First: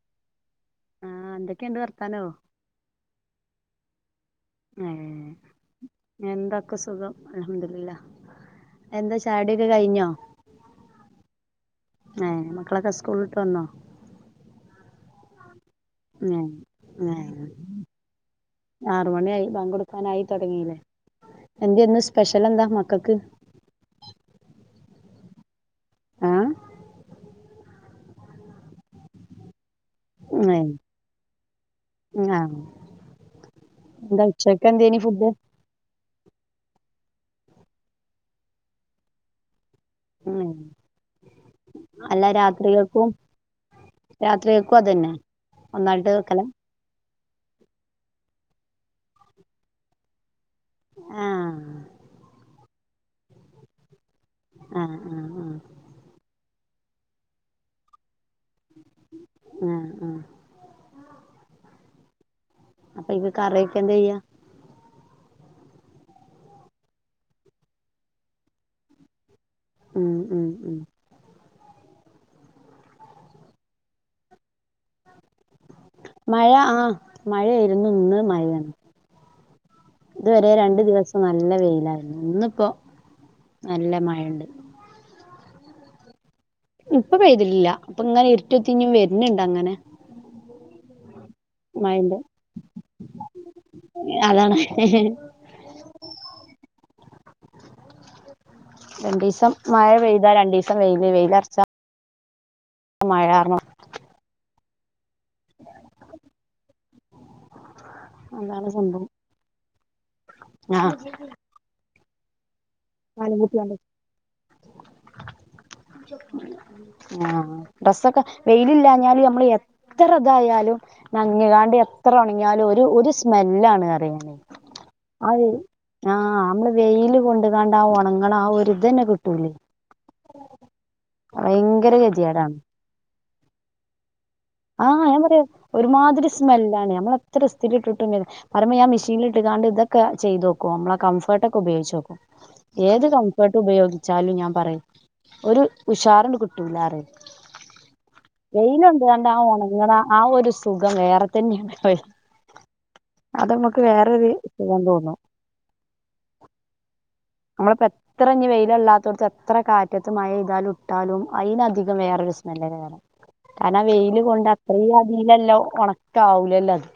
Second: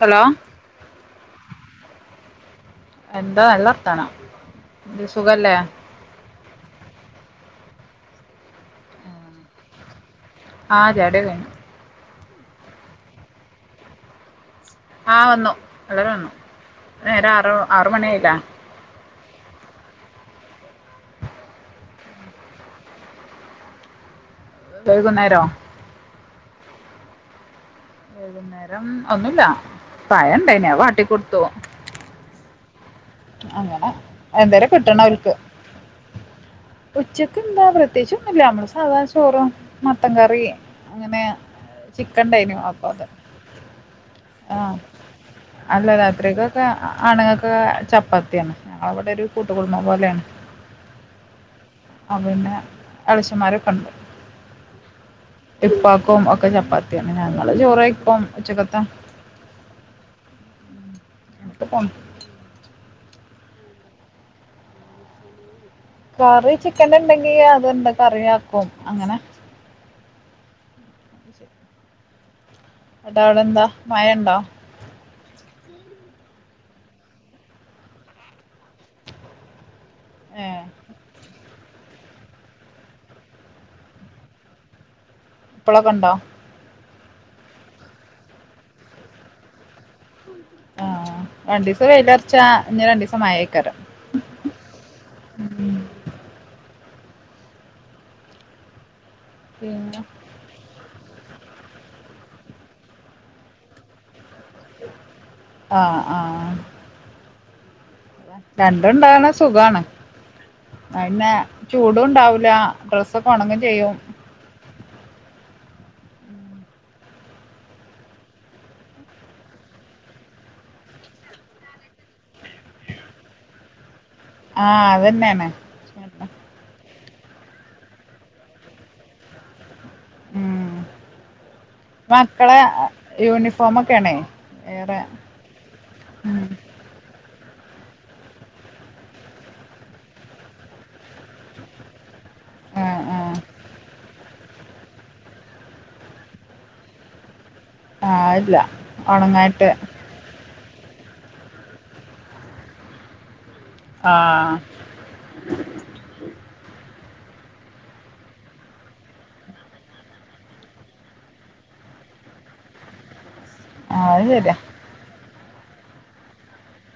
Hello ആ എന്തൊക്കെണ്ട് വർത്താനോ എന്താ നല്ലർത്തനം മ്മ് എന്താക്ക സുഖം അൽഹം ദില്ല എന്താ ചാടിയൊക്കെ കയിഞ്ഞോ [unintelligible] ഏഹ് മക്കളൊക്കെ സ്കൂള് വിട്ട് വന്നോ ആ വന്നു പിള്ളേര് വന്നു ഏഹ് നേരം ആറു ആറ് മണിയായില്ലേ റു മണിയായി ബാങ്ക് കൊടുക്കാനായി തോടങ്ങീയില്ലേ എന്തേ ഇന്ന് സ്പെഷ്യൽ എന്താ മക്കക്ക് വൈകുന്നേരോ ആ വൈകുന്നേരം ഒന്നുല്ല പഴം ഒണ്ടായിന്നു ഏഹ് അത് വാട്ടി കൊടുത്തു ആഹ് അങ്ങനെ എന്താ ഉച്ചക്ക് എന്തേരും എന്തേനി കിട്ടണം ഫുഡ് ഓര്ക്ക് ഉച്ചക്ക് എന്താ പ്രത്യേകിച്ച് ഒന്നുല്ല നമ്മള് സാധാ ചോറാ മത്തൻ കറി ഏഹ് അങ്ങനെ അല്ല ചിക്കൻണ്ടായിന്നു അപ്പ അത് രാത്രികൾക്കും ആ രാത്രികൾക്കും അതന്നെ അല്ല ഒന്നായിട്ട് വെക്കലാ രാത്രിക്കൊക്കെ ആണുങ്ങക്ക് ചപ്പ പത്തിയാണ് ഞങ്ങളവിടെ ഒരു കൂട്ടുകുടുംബം പോലെയാണ്. ആഹ് അതന്നെ അളിച്ചന്മാരെക്കൊണ്ട് ആഹ് ആഹ് ആഹ് ഇപ്പക്കും ഒക്കെ ചപ്പ് ചപ്പാത്തയാണ് ഞങ്ങള് ചോറു കയിക്കും ആഹ് ആഹ് എക്ക് പോണ അപ്പൊ ഈ കറിയൊക്കെ എന്താ ചെയ്യാ കറി ചിക്കൻ ഉണ്ടെങ്കി അത്ണ്ട് കറിയാക്കും അങ്ങനെ ഉം ഉം ഉം എടാ അവിടെ എന്താ മയ ഉണ്ടോ? മഴ ആ മഴയിരുന്നു ഇന്ന് മയ ഇതുവരെ ഏ രണ്ടു ദിവസം നല്ല വെയില് ല്ല ഇന്നിപ്പോ നല്ല മഴണ്ട് ഇപ്പളോ പണ്ടോ ഇപ്പൊ പെയ്തിട്ടില്ല അപ്പൊ ഇങ്ങനെ ഇരുട്ടത്തി വരിണ്ട് അങ്ങനെ ആഹ് രണ്ടു ദിവസം മഴന്റെ വെയിലറച്ച പിന്നെ രണ്ടുസം മഴയക്കാറ് അതാണ് രണ്ടുസം മഴ പിന്നെ പെയ്താ രണ്ടിസം വെയില് വെയി ലർച്ച മഴ കാരണം [unintelligible] ആഹ് ആഹ് അതാണ് സംഭവം രണ്ടുണ്ടാണ് സുഖാണ് ആ പിന്നെ ചൂട് അതൊണ്ടാവൂല്ല ഡ്രസ്സൊക്കെ ഉണങ്ങേ ചെയ്യും ആഹ് ഡ്രസ്സൊക്കെ വെയിലില്ലഞ്ഞാൽ നമ്മള് എത്ര ഇതായാലും നഞ്ഞുകാണ്ട് എത്ര ഉണങ്ങിയാലും ഒരു ഒരു സ്മെല്ലാണ് പറിയുന്ന ആ അത് അതെ തന്നെയാണ് ആഹ് നമ്മൾ വെയില് കൊണ്ട് അതാണ്ട് ആ ഉണങ്ങൾ ആഹ് ഒരുരിത് തന്നെ കിട്ടൂലേ ഉം ഭയങ്കര ഗതികേടാണ് യൂണിഫോം ഒക്കെ ആണേ ആ ഞാൻ പറയാ ഒരുമാതിരി സ്മെല്ലാണ് നമ്മൾ എത്ര ഇസ്ഥിരി ഇട്ടിട്ടും പറമേ ഞാ മെഷീൻ ഇട്ടാണ്ട് ഇതൊക്കെ ചെയ്തോക്കും നമ്മളെ കംഫർട്ടൊക്കെ ഉപയോഗിച്ച് നോക്കും ആ ഏത് ആ കംഫർട്ട് ഉപയോഗിച്ചാലും ഞാൻ പറയും ഒരു ഉഷാർന്നെ കിട്ടൂല്ലാന്ന് പറയും പ ആഹ് ഇല്ല ആണോ ആഹ് ഒണങ്ങണ ആ ഒരു ദി സുഖം വേറെ തന്നെയാണ് പറയ് അത് നമുക്ക് ആ വേറൊരു സുഖം തോന്നുന്നു നമ്മളിപ്പോ എത്ര ഇനി വെയിലല്ലാത്തോടത്ത് എത്ര കാറ്റത്ത് മഴ എയ്താലും ഇട്ടാലും അതിനധികം വേറൊരു സ്മെല്ലന്നെ വേണം കാരണം ആ വെയില് അത് കൊണ്ട് ശരിയാ അത്രയും അതിലല്ലോ ഉണക്കാവൂലല്ല അത്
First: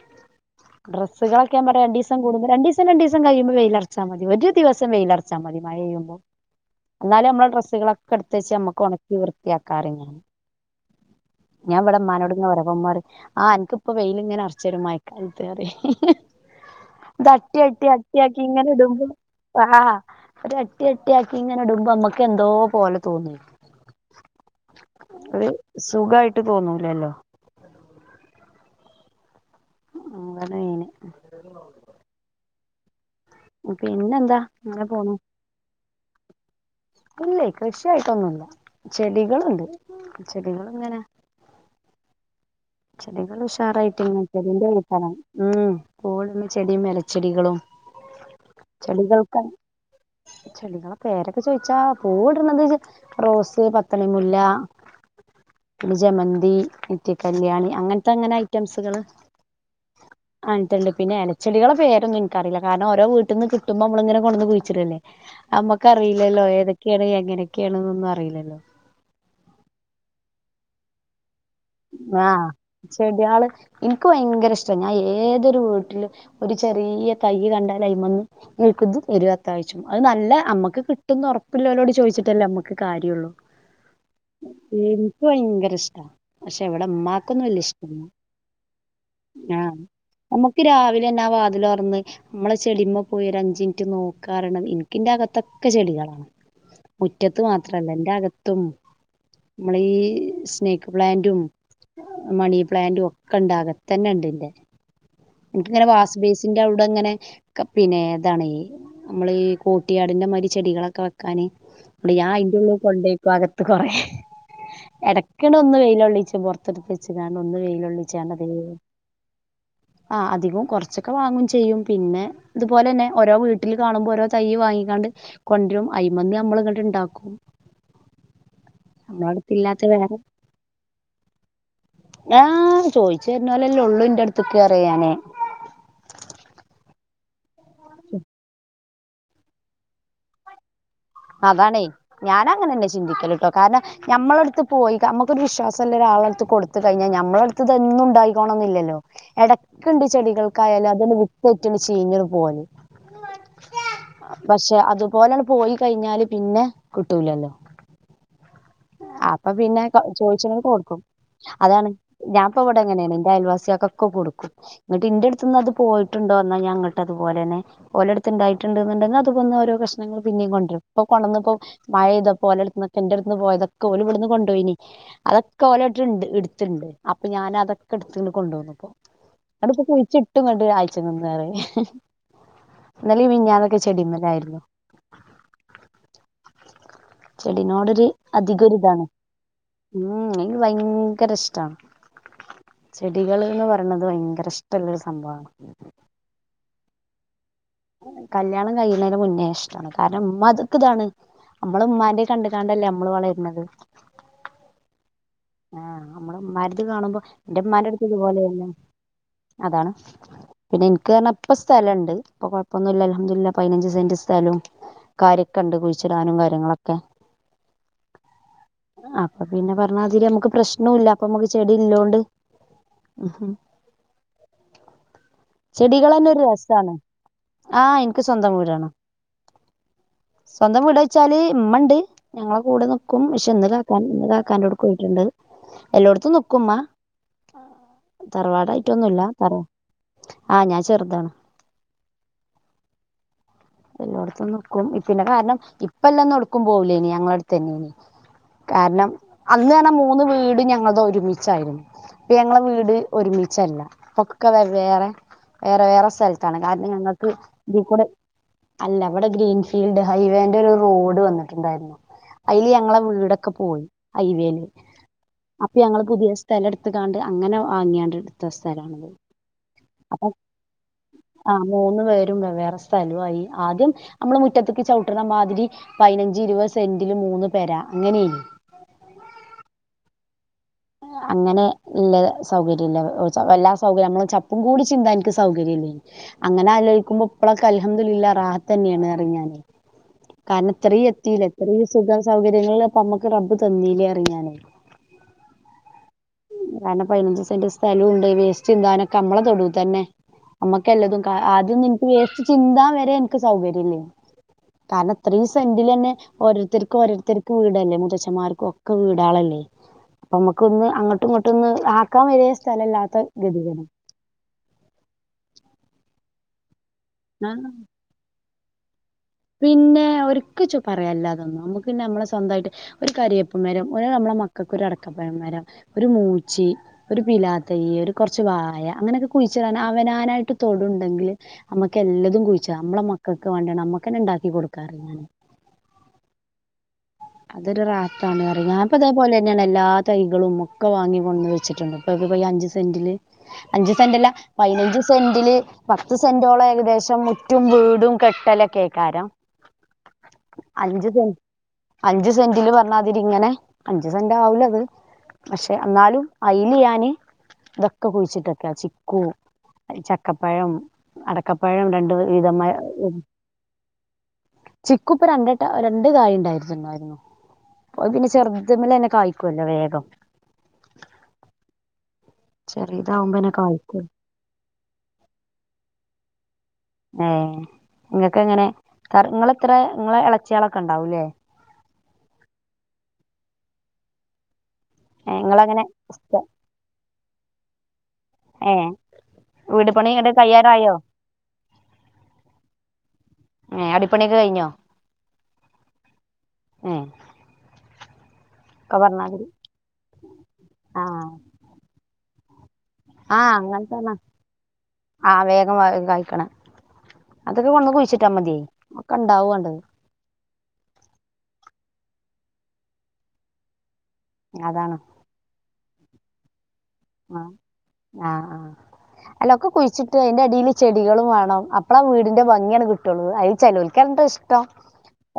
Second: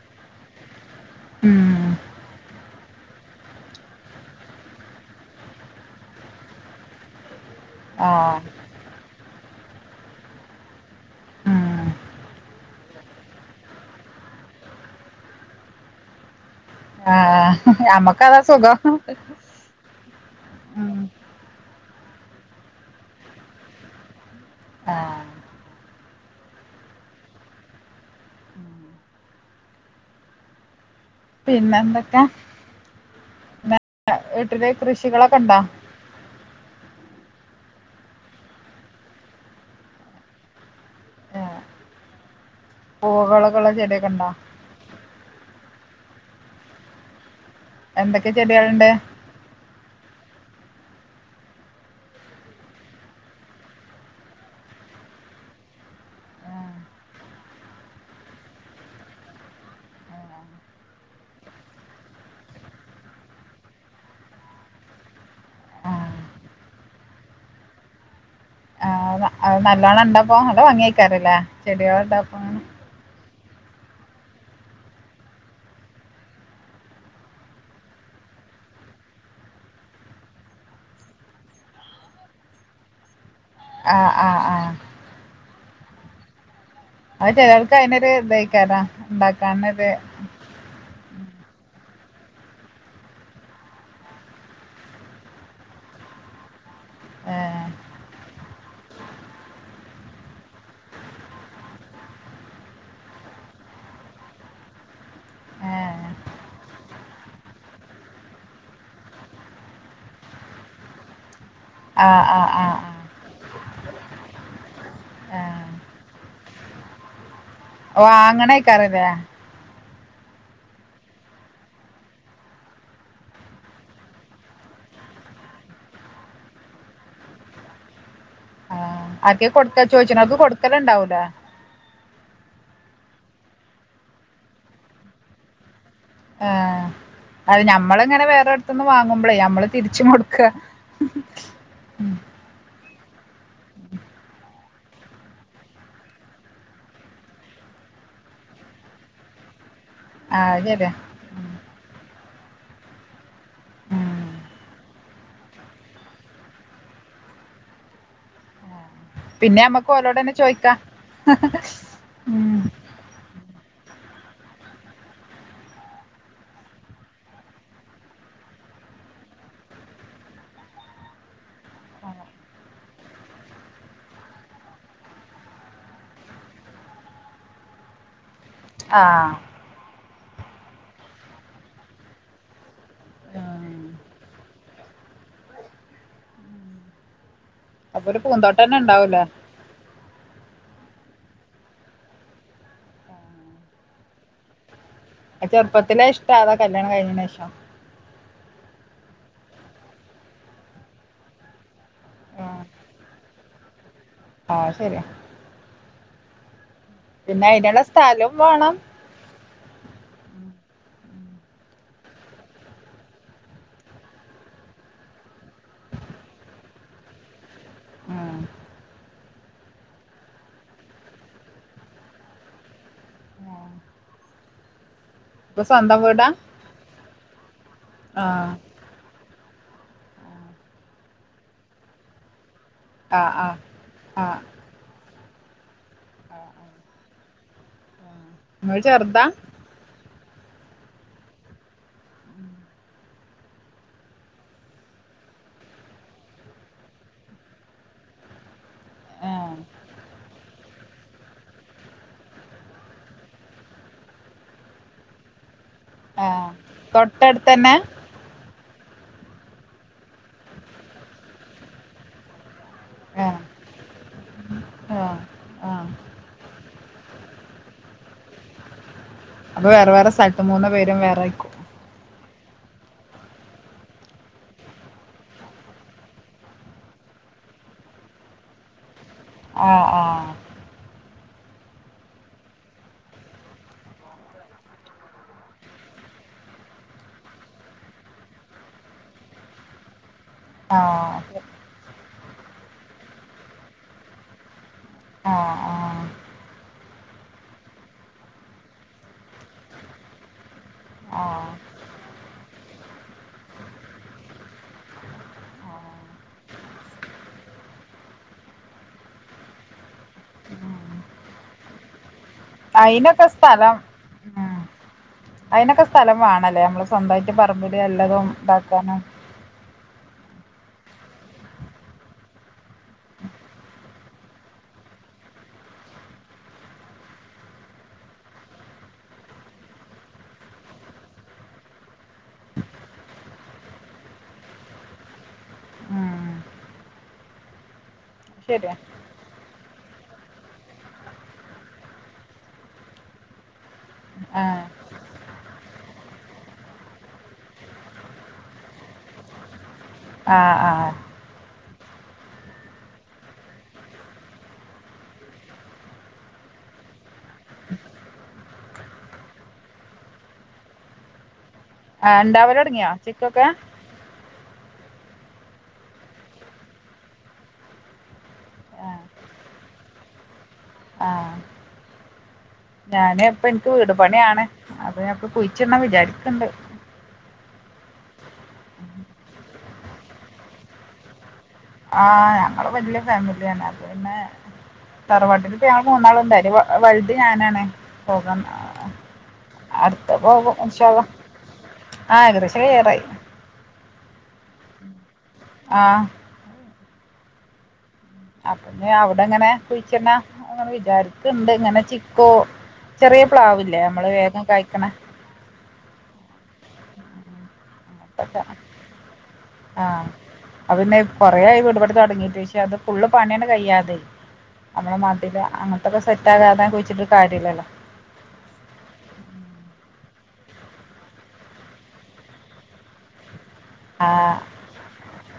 ഡ്രസ്സുകളൊക്കൻ പറയാ ഉം രണ്ട് ദിവം കൂടുമ്പോൾ രണ്ടീസം രണ്ട് ദിവസ കഴിയുമ്പോ വെയിലർ ച്ചാൽ മതി ഒരു ദിവസം വെയിലർ അർച്ചാമതി മഴപെയ്യുമ്പം എന്നാലും നമ്മളുടെ ഡ്രസ്സ് ആ കളൊക്കെ എടുത്തവെച്ച് നമ്മുക്ക് ഉണക്കി വൃത്തി വൃത്തിക്കാരങ്ങഞാണ് ഞാൻ ഉം ഇവിടെ മ്മാനോട് ഇങ്ങനെ പറയും അപ്പം ഉമ്മ പറയും ആ അനക്ക്ഇപ്പം വെയില ഇങ്ങനെ അറച്ചരും മയക്കാലത്ത്ന്ന് പറയിം ഹി ഹി ആ നമ്മക്കതാ ഇങ്ങനെ സുഖം ഇടുമ്പോ ആഹ് ഒരു അട്ടി ഉം അട്ടിയ ആക്കി ഇങ്ങനെ ഇടു മ്മക്ക് എന്തോ പോലെ തോന്നുവേ ആ അത് സുഖായിട്ട് ഇട്ട് തോന്നൂലല്ലോ ആ ഉ ആവാനായിന് പിന്നെ എന്തൊക്കെ പിന്നെന്താ വീട്ടില അങ്ങനെ കൃഷികളൊക്കെണ്ടാ ഇല്ല കൃഷിയായിട്ടൊന്നുമല്ല ചെടികളുണ്ട് ചെടികൾങ്ങന ഏ, ചെടികൾ പൂവകളൊക്കെയുള്ള ചെടിയൊക്കെ ഉഷാറായിട്ടിങ്ങ ഉണ്ടോ ചെടിന്റെ [unintelligible] ഉം പൂവ് ഇടനെ ചെടിയും എലച്ചെടികളും എന്തൊക്കെ ചെടികളുണ്ട് ചെടികളെ പേരൊക്കെ ചോദിച്ചാ പൂവിടുന്നത് എ റോസ് പത്തണിമല്ല പിന്നെ ജമന്തി ഇറ്റയൊക്കെ ബല്യാണി അങ്ങനത്തെ അങ്ങനെ ഐറ്റംസ്‌കള് ആനിട്ടുണ്ട് പിന്നെ ഇലച്ചെടികളെ പേരൊന്നും എനിക്കറിയില്ല കാരണംഓരോ വീട്ടിൽന്ന് കിട്ടുമ്പോ നമ്മള ഇങ്ങനെ കൊണ്ടന്ന് കുഴിച്ചിടല്ലേ ആ നമ്മക്ക്റിയില്ലല്ലോ ഏതൊക്കെയാണ് എങ്ങനെയൊക്കെയാണ്ന്നൊന്നും അറിയില്ലല്ലോ അത് നല്ലോണ്ണം ഇണ്ടാപ്പോ നല്ലോ ഭംഗിക്കാറില്ലേ ആഹ് ചെടയാള് എനിക്ക് ഭയങ്കര ഇഷ്ട ഞാൻ ഏതൊരു വീട്ടില് ഒരു ചെറിയ തയ്യ് കണ്ടാല അയിമന്ന് നിക്ക് ഇത് തരുത്ത ആഴ്ച്ചു അത് നല്ല അമ്മക്ക് കിട്ടന്ന് ഉറപ്പില്ലവലോട് ചോദിച്ചിട്ടല്ലേ അമ്മുക്ക് കാര്യോള്ളു ആ ആ ആ ഇഷ്ട എവിടെ അത് മ്മാക്കൊന്നും വല്യ ചിലർക്ക് ഇഷ്ടല്ല അതിനൊരു ഇതായിക്കാരാ ആ ഉണ്ടാക്കാനൊരു നമ്മുക്ക് രാവിലെന്നെ ആ വാ [unintelligible] നമ്മളെ ചെടിമ്മേ പോയി അഞ്ച മിനിറ്റ് നോക്കാറുണ്ട് എനിക്ക്ന്റെ അകത്തൊക്കെ ചെടികളാണ് ഏ, മുറ്റത്ത് മാത്രല്ല എന്റെ അകത്തും നമ്മള ഈ സ്നേക് പ്ലാന്റും മണി പ്ലാന്റും ഒക്കെ ഇണ്ട് അകത്തന്നെ ഇണ്ട്ന്റെ ഏ, എനക്കിങ്ങനെ വാസ് ബേസിന്റെ അവിടെങ്ങനെ പിന്നെ എതാണ് നമ്മള് ഈ കോട്ടിയാടിന്റെ മാതിരി ചെടികളൊക്കെ വെക്കാന് ആ ഞാ ആ ആ അയിന്റുള്ളിൽ കൊണ്ടുവെക്കും അക കൊറേ ആ എടക്കണ്ട് ഒന്ന് വെയിലൊള്ളിച്ചും പൊറത്ത് ട്ത് വച്ച്കാണ്ട്. ഓ അങ്ങനെയ്കാരലേ. ആ അധികവും കുറച്ചൊക്കെ വാങ്ങും ചെയ്യും പിന്നെ ഇതുപോലെ തന്നെ ഓരോ വീട്ടിൽ കാണുമ്പോൾ ഓരോ തയ് വാങ്ങിക്കാണ്ട് കൊണ്ടരും ഐമന്ന് നമ്മൾ ഇങ്ങട്ട് ഇണ്ടാക്കും. നമ്മളെ ആർക്കേലും കൊടുത്ത അടുത്തില്ലാത്ത ചോദിച്ചണോൽക്ക് കൊടുക്കല് ഉണ്ടാവൂലേ. ആഹ് ചോദിച്ചു വരുന്നോലല്ലേ ഉള്ളൂ ഇന്റെ അടുത്ത്. ക്ക അറിയാനേ ആ അത് ഞമ്മള ഇങ്ങനെ വേറെടുത്തൊന്ന് വാങ്ങുമ്പോളേ നമ്മള് തിരിച്ചും കൊടുക്കുക. അതാണേ ഞാനങ്ങനന്നെ ചെ ചിന്തിക്കല് ട്ടോ കാരണം നമ്മളടുത്ത് പോയി നമ്മുക്കൊരു വിശ്വാസം ള്ള ഒരാളുടെ അടുത്ത് കൊടുത് കഴിഞ്ഞാൽ നമ്മളുടെ അടുത്ത് ഇതൊന്നും ഉണ്ടായികോണന്നില്ലല്ലോ. ണ്ട് ആ അത് ചെടികൾക്കായാലും ശരിയാ അതൊന്ന് വിത് വിറ്റ ചീഞ്ഞണ്ട് പോവല്. ഉം. പക്ഷെ അതുപോലങ്‌ പോയി. കഴിഞ്ഞാല് പിന്നെ കിട്ടൂലല്ലോ. അപ്പൊ പിന്നെ നമ്മക്ക് ഓലോട് തന്നെ ചോദിച്ചനോല്ക്ക് ചോദിക്കാം കൊടുക്കും അതാണ് ഞാൻപ്പ ഉം. ഇവിടെ അങ്ങനെയാണ്. ന്റെ അയൽവാസ് ക്കൊക്കെ കൊടുക്കും. എന്നിട്ട് എന്റെ അടുത്ത് നിന്ന് അത് പോയിട്ടുണ്ടോന്നാ ഞാങ്ങട്ട് അതുപോലെന്നെ ഓല അടുത്ത്ണ്ടായിണ്ട് ന്ന്ണ്ടങ്കിൽ അത്മ്മന്ന് ഓരോ കഷ്ണങ്ങള് പിന്നേം കൊണ്ടരും. പ്പോ കൊണ്ടന്നതൊക്കെ ഇപ്പോ മഴ പെയ്തപ്പോ ഓലട്ന്നൊക്ക എന്റെ അടുന്ന് പോയതക് ക്കെ ഓല് വിടന്ന് കൊണ്ടോയിനി. അതൊക്കെ ഓലെ അടുത്ത്ണ്ട് എടുത്തിണ്ട് അപ്പൊ ഞാൻ അതൊക്കെ എടു കൊണ്ടന്ന്പ്പോ. ആ ന്നെട്ടിപ്പോ കുഴിച്ച ട്ടും കണ്ട് ഒരാഴ്ചങ്ങന്ന് പറയാ. ഇന്നലിം ഉം. മിനിഞ്ഞാന്നൊക്കെ ചെടിമ്മലായിരുന്നു. ചെടിനോടൊരു അപ്പൊ ഒരു പൂന്തോട്ടം തന്നെ അധികൊരിതാണ് ഉണ്ടാവൂലേ ഉം. ഭയങ്കര ഇഷ്ട്ടാണ് ചെടികൾ എന്ന് പറയണത് ഭയങ്കര ഇഷ്ട്ടല്ല ഒരു ചെറുപ്പത്തിലെ ഇഷ്ട അതൊ കല്യാണം കഴിഞ്ഞന് ശേഷോ? കല്യാണം കഴിയുന്നേതിന് മുന്നേ ഇഷ്ടമാണ്. കാരണം ഉമ്മാ അതൊക്ക ഇതാണ് നമ്മള് ഉമ്മാന്റെ കണ്ട്കാണ്ടല്ലേ നമ്മള് വളരുന്നത്. ആഹ് അത് ശരിയാ. ആഹ് നമ്മളമ്മാര് കാണുമ്പോ പിന്നെ അതിനുള്ള എന്റെമ്മാന്റെ അടുത്ത് സ്ഥലവും ഇതുപോലെയല്ലോ. വേണം അതാണ്. പിന്നെ എനിക്ക് പറഞ്ഞ ഇപ്പ സ്ഥലുണ്ട്. ഇപ്പൊ കൊഴപ്പൊന്നുമില്ല അല്ഹംദുലില്ലാഹ് പതിനഞ്ച് സെന്റ് സ്ഥലവും കാര്യക്കെ ഉണ്ട് കുഴിച്ചിടാനും കാര്യങ്ങളൊക്കെ ആഹ് അപ്പൊ പിന്നെ പറഞ്ഞാതിരി പ്രശ്നമില്ല അപ്പൊ നമ്മുക്ക് ചെടി ഇല്ലോണ്ട് ഇപ്പൊ സ്വന്തം ചെടികള് വീടാ തന്നെ ഒരു രസാണ്. ആ എനിക്ക് ആഹ് സ്വന്തം വീടാണ്. സ്വന്തം വീട് വെച്ചാല് ഇമ്മണ്ട് ഞങ്ങള കൂടെ നിക്കും ആഹ് പക്ഷെ ആഹ് ഇന്ന് കാക്കാൻ ഇന്ന് ആഹ് കാക്കാന്റോട്ക്ക് പോയിട്ടുണ്ട്. എല്ലോട്ത്തും നിക്കുമ്മ. ഇങ്ങള് തറവാടായിട്ടൊന്നുല്ല ചെറുതാ തറ ആഹ് ഞാൻ ചെറുതാണ്. എല്ലോട്ത്തും നിക്കും. പിന്നെ കാരണം ഇപ്പ ഇള്ളന്ന് എടുക്കും പോവൂലേയ്നി ഞങ്ങള അടുത്ത് തന്നെയ്നി. കാരണം ആഹ് അന്ന് പറഞ്ഞ മൂന്ന് വീട് ഞങ്ങളത് ഒരുമിച്ചായിരുന്നു. ഇപ്പ ഞങ്ങള വീട് ഒരുമിച്ചല്ല. പൊ ക്കെ വെവേറെ വേറെ വേറെ സ്ഥലത് ആഹ് താണു കാരണം ഞങ്ങൾക്ക് തൊട്ടടുത്തന്നെ ദീ കൂടെ അല്ല ഇവിടെ ഗ്രീൻഫീൽഡ് ഹൈവേന്റെ ഒരു റോഡ് വന്നിട്ടുണ്ടായിരുന്നു. അതില് ഞങ്ങളെ ആഹ് വീടൊക്കെ പോയി ഹൈവേയില്. ആഹ് അപ്പൊ ആഹ് ഞങ്ങൾക്ക് പുതിയ സ്ഥലം എടുത്തകാണ്ട് അങ്ങനെ വാങ്ങിയാണ്ട് എടുത്ത സ്ഥലാണിത്. അപ്പൊ വേറെ വേറെ സ്ഥലത്ത് മൂന്ന് പേരും വേറെ ആയിക്കും വേറെ സ്ഥലമായി ആദ്യം നമ്മള് മുറ്റത്തേക്ക് ചവിട്ടുന്ന മാതിരി പതിനഞ്ച് ഇരുപത് സെന്റില് മൂന്ന് പെരാ അങ്ങനെയേനും ആഹ് ആഹ് അങ്ങനെ ഇല്ല സൗകര്യം ഇല്ല എല്ലാ സൗകര്യ നമ്മള ചപ്പും കൂടി ചിന്ത എനിക്ക് സൗകര്യം ഇല്ലേനി അങ്ങനെ ആലോചിക്കുമ്പോ ഇപ്പളൊക്കെ അല്ഹുംദുല്ലില്ലാ റാഹത്ത് തന്നെയാണ് പറിയും ഞാന് കാരണം ഇത്രയും ആഹ് എത്തീല്ലേ എത്ര സുഖ സൗകര്യങ്ങൾ അപ്പമ്മക്ക് റബ്ബ് തന്നീലെ പറയും ഞാന് ആഹ് കാരണം പതിനഞ്ച് സെന്റ് സ്ഥലോണ്ട് വേസ്റ്റ് ചിന്താനൊക്കെ നമ്മളെ തൊടുതന്നെ അമ്മക്കെല്ലതും ആഹ് ആദ്യഒന്നും എനിക്ക് വേസ്റ്റ് ചിന്താൻ വരെ എനിക്ക് സൗകര്യം ഇല്ലേനും കാരണം ഇത്രയും ആഹ് സെന്റില് തന്നെ ഓരോരുത്തർക്കും ഓരോരുത്തർക്ക് വീടല്ലേ മുത്തച്ഛന്മാർക്കും ഒക്കെ വീടാളല്ലേ അപ്പൊ നമ്മുക്ക് ഒന്ന് അങ്ങോട്ടും ഇങ്ങോട്ടൊന്ന് ആ നിൽക്കാൻ വലിയ സ്ഥല ഇല്ലാത്ത അയിനൊക്കെ ഗതിയാണ് അതിനൊക്ക സ്ഥലംവേണല്ലേ നമ്മള് സ്വന്തമായിട്ട് പറമ്പിൽ വല്ലതും ഉണ്ടാക്കി കണം പിന്നെ ഒരിക്കച്ചും പറയാനില്ലതൊന്നും നമുക്ക് പിന്നെ നമ്മളെ സ്വന്തായിട്ട് ഒരു കരിയപ്പ് മരം ഒരു നമ്മളെ മക്കൾക്ക് ഒരു അടക്കപ്പഴ മരം ഒരു മൂച്ചി ഒരു പിലാത്തൈ ഒരു കുറച്ച് വായ അങ്ങനെയൊക്കെ കുഴിച്ച അവനാനായിട്ട് തൊടുണ്ടെങ്കിൽ നമ്മക്ക്ല്ലതും കുഴിച്ച നമ്മളുടെ മക്കൾക്ക് വേണ്ടിയാണ് നമ്മ അക്കന ഉണ്ടാക്കി കൊടുക്കാറ് ഞാൻ ഉം അതൊരു റാഹ ത്താണ് പറയ് ശരിയാ ഞാൻപോ അതേപോലെ പിന്നെയാണ് എല്ലാ തൈകളും ഒക്കെ വാങ്ങി കൊണ്ട് വെച്ചിട്ടുണ്ട് ഇപ്പൊ അഞ്ചു സെന്റില് അഞ്ചു സെന്റ അല്ല ആഹ് പതിനഞ്ച് സെന്റില് പത്ത് സെന്റോളം ഏകദേശം മുറ്റും വീടും കെട്ടല കേക്കാരം ആ ആ അഞ്ചു സെന്റിില് പറഞ്ഞാതിരി ഇങ്ങനെ അഞ്ച് സെന്റ് ആവലത് പക്ഷെ എന്നാലും അയില് ഞാന് ഇതൊക്കെ കുഴിച്ചിട്ടൊക്ക ചിക്കു ചക്കപ്പഴം അട ആ ഇണ്ടാവല് തൊടങ്ങിയോ ചിക്കൊക്കെ ചിക്കുപ്പ രണ്ട് വട്ടം രണ്ട് കായുണ്ടായി യിരുന്നു പോ പിന്നെ ആ ചെർതുമ്മലന്നെ കായ്ക്കുവല്ലോ വേഗം ആ ഞാന് ഇപ്പ ചെറിയതാവുമ്പോന്നെ എനിക്ക് വീട് കായ്ക്കും പണിയ ആണ് അപ്പൊഞാൻ കുഴിച്ചിട്ണം വിചാരിക്കണ്ട് ഏ നിങ്ങൾക്ക് എങ്ങനെ ക നിങ്ങ ഇത്ര നിങ്ങള ഇളച്ചിയാളൊക്കെ ഉണ്ടാവൂല്ലേ ആഹ് ഞങ്ങള് വല്യ ഫാമിലിയാണ് അത് പിന്നെ തറവാട്ടി ഞങ്ങൾ നിങ്ങളങ്ങനെ മൂന്നാൾ ഉണ്ടായി വ വഴി ത് ഞാനാണ് പോകാം ഏ വീട് പണി അടുത്ത ഇങ്ങട്ട് പോകും ഇൻ ശാ കയ്യാറായോ അല്ലാഹ് ആ ഏകദേശം കയ്യാറായി ഏ അടിപ്പണിയൊക്കെ കഴിഞ്ഞോ ആ എ അപിന്നെ അവിടെങ്ങനെ കുഴിച്ചണ അങ്ങനെ ആ വിചാരിക്ണ്ട് ഇങ്ങനെ ചിക്കു ചെറിയ ആ പ്ലാവില്ലേ നമ്മള് വേഗം കഴിക്കണെ കം കയിക്കണേ അതൊക്കെ കൊണ്ടന്ന് കുഴിച്ചിട്ടാ മതി ആ അ പിന്നെ കൊറോയി വീട്പണി തുടങ്ങിട്ട് പക്ഷെ അത് ഫുള്ള് പണി അങ്ങട് കയ്യാതെ നമ്മളെ അതാണ് മതില് അങ്ങ ക്ക സെറ്റാകാതെ ഞാൻ കുഴിച് ആ ആ ആ എല്ലൊക്കെ കുഴിച്ചിട്ട് അതിന്റെ അടിയില് ചെടികളും വേണം, അപ്പളാ വീടിന്റെ ഭംഗി ആണ് കിട്ടുള്ളൂ, അത് ചെലോൽക്കതിന്റെ ആഹ് ഇഷ്ടം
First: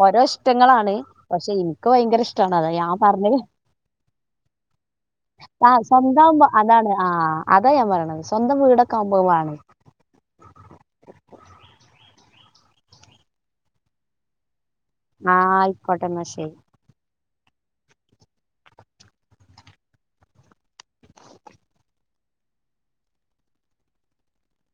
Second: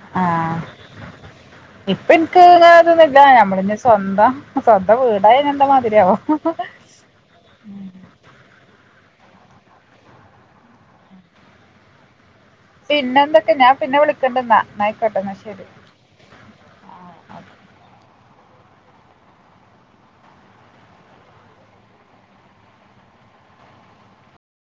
ഓരോ ആഹ് ഇഷ്ടങ്ങളാണ്. പക്ഷെ എനിക്ക് ഇപ്പ ഭയങ്കര എൻക്ക് ഇഷ്ടമാണ് ഇങ്ങനെ അതാ ഞാൻ ഇതൊന്നുല്ല പറഞ്ഞത് നമ്മള് ഇനി സ്വന്തം സ്വന്തം വീടായാ എന്താ ആ മാതിരിയാവു സ്വന്താവുമ്പോ അതാണ് ആ അതാ ഞാൻ പറയണത് സ്വന്തം വീട ഒക്കെ ആവുമ്പോ അത് വേണേ. പിന്നെ എന്തൊക്കെ ഞാൻ പിന്നെ വിളിക്കണ്ട് എന്നാ ആഹ് ആയിക്കോട്ടെന്നാ ശെരി ആഹ്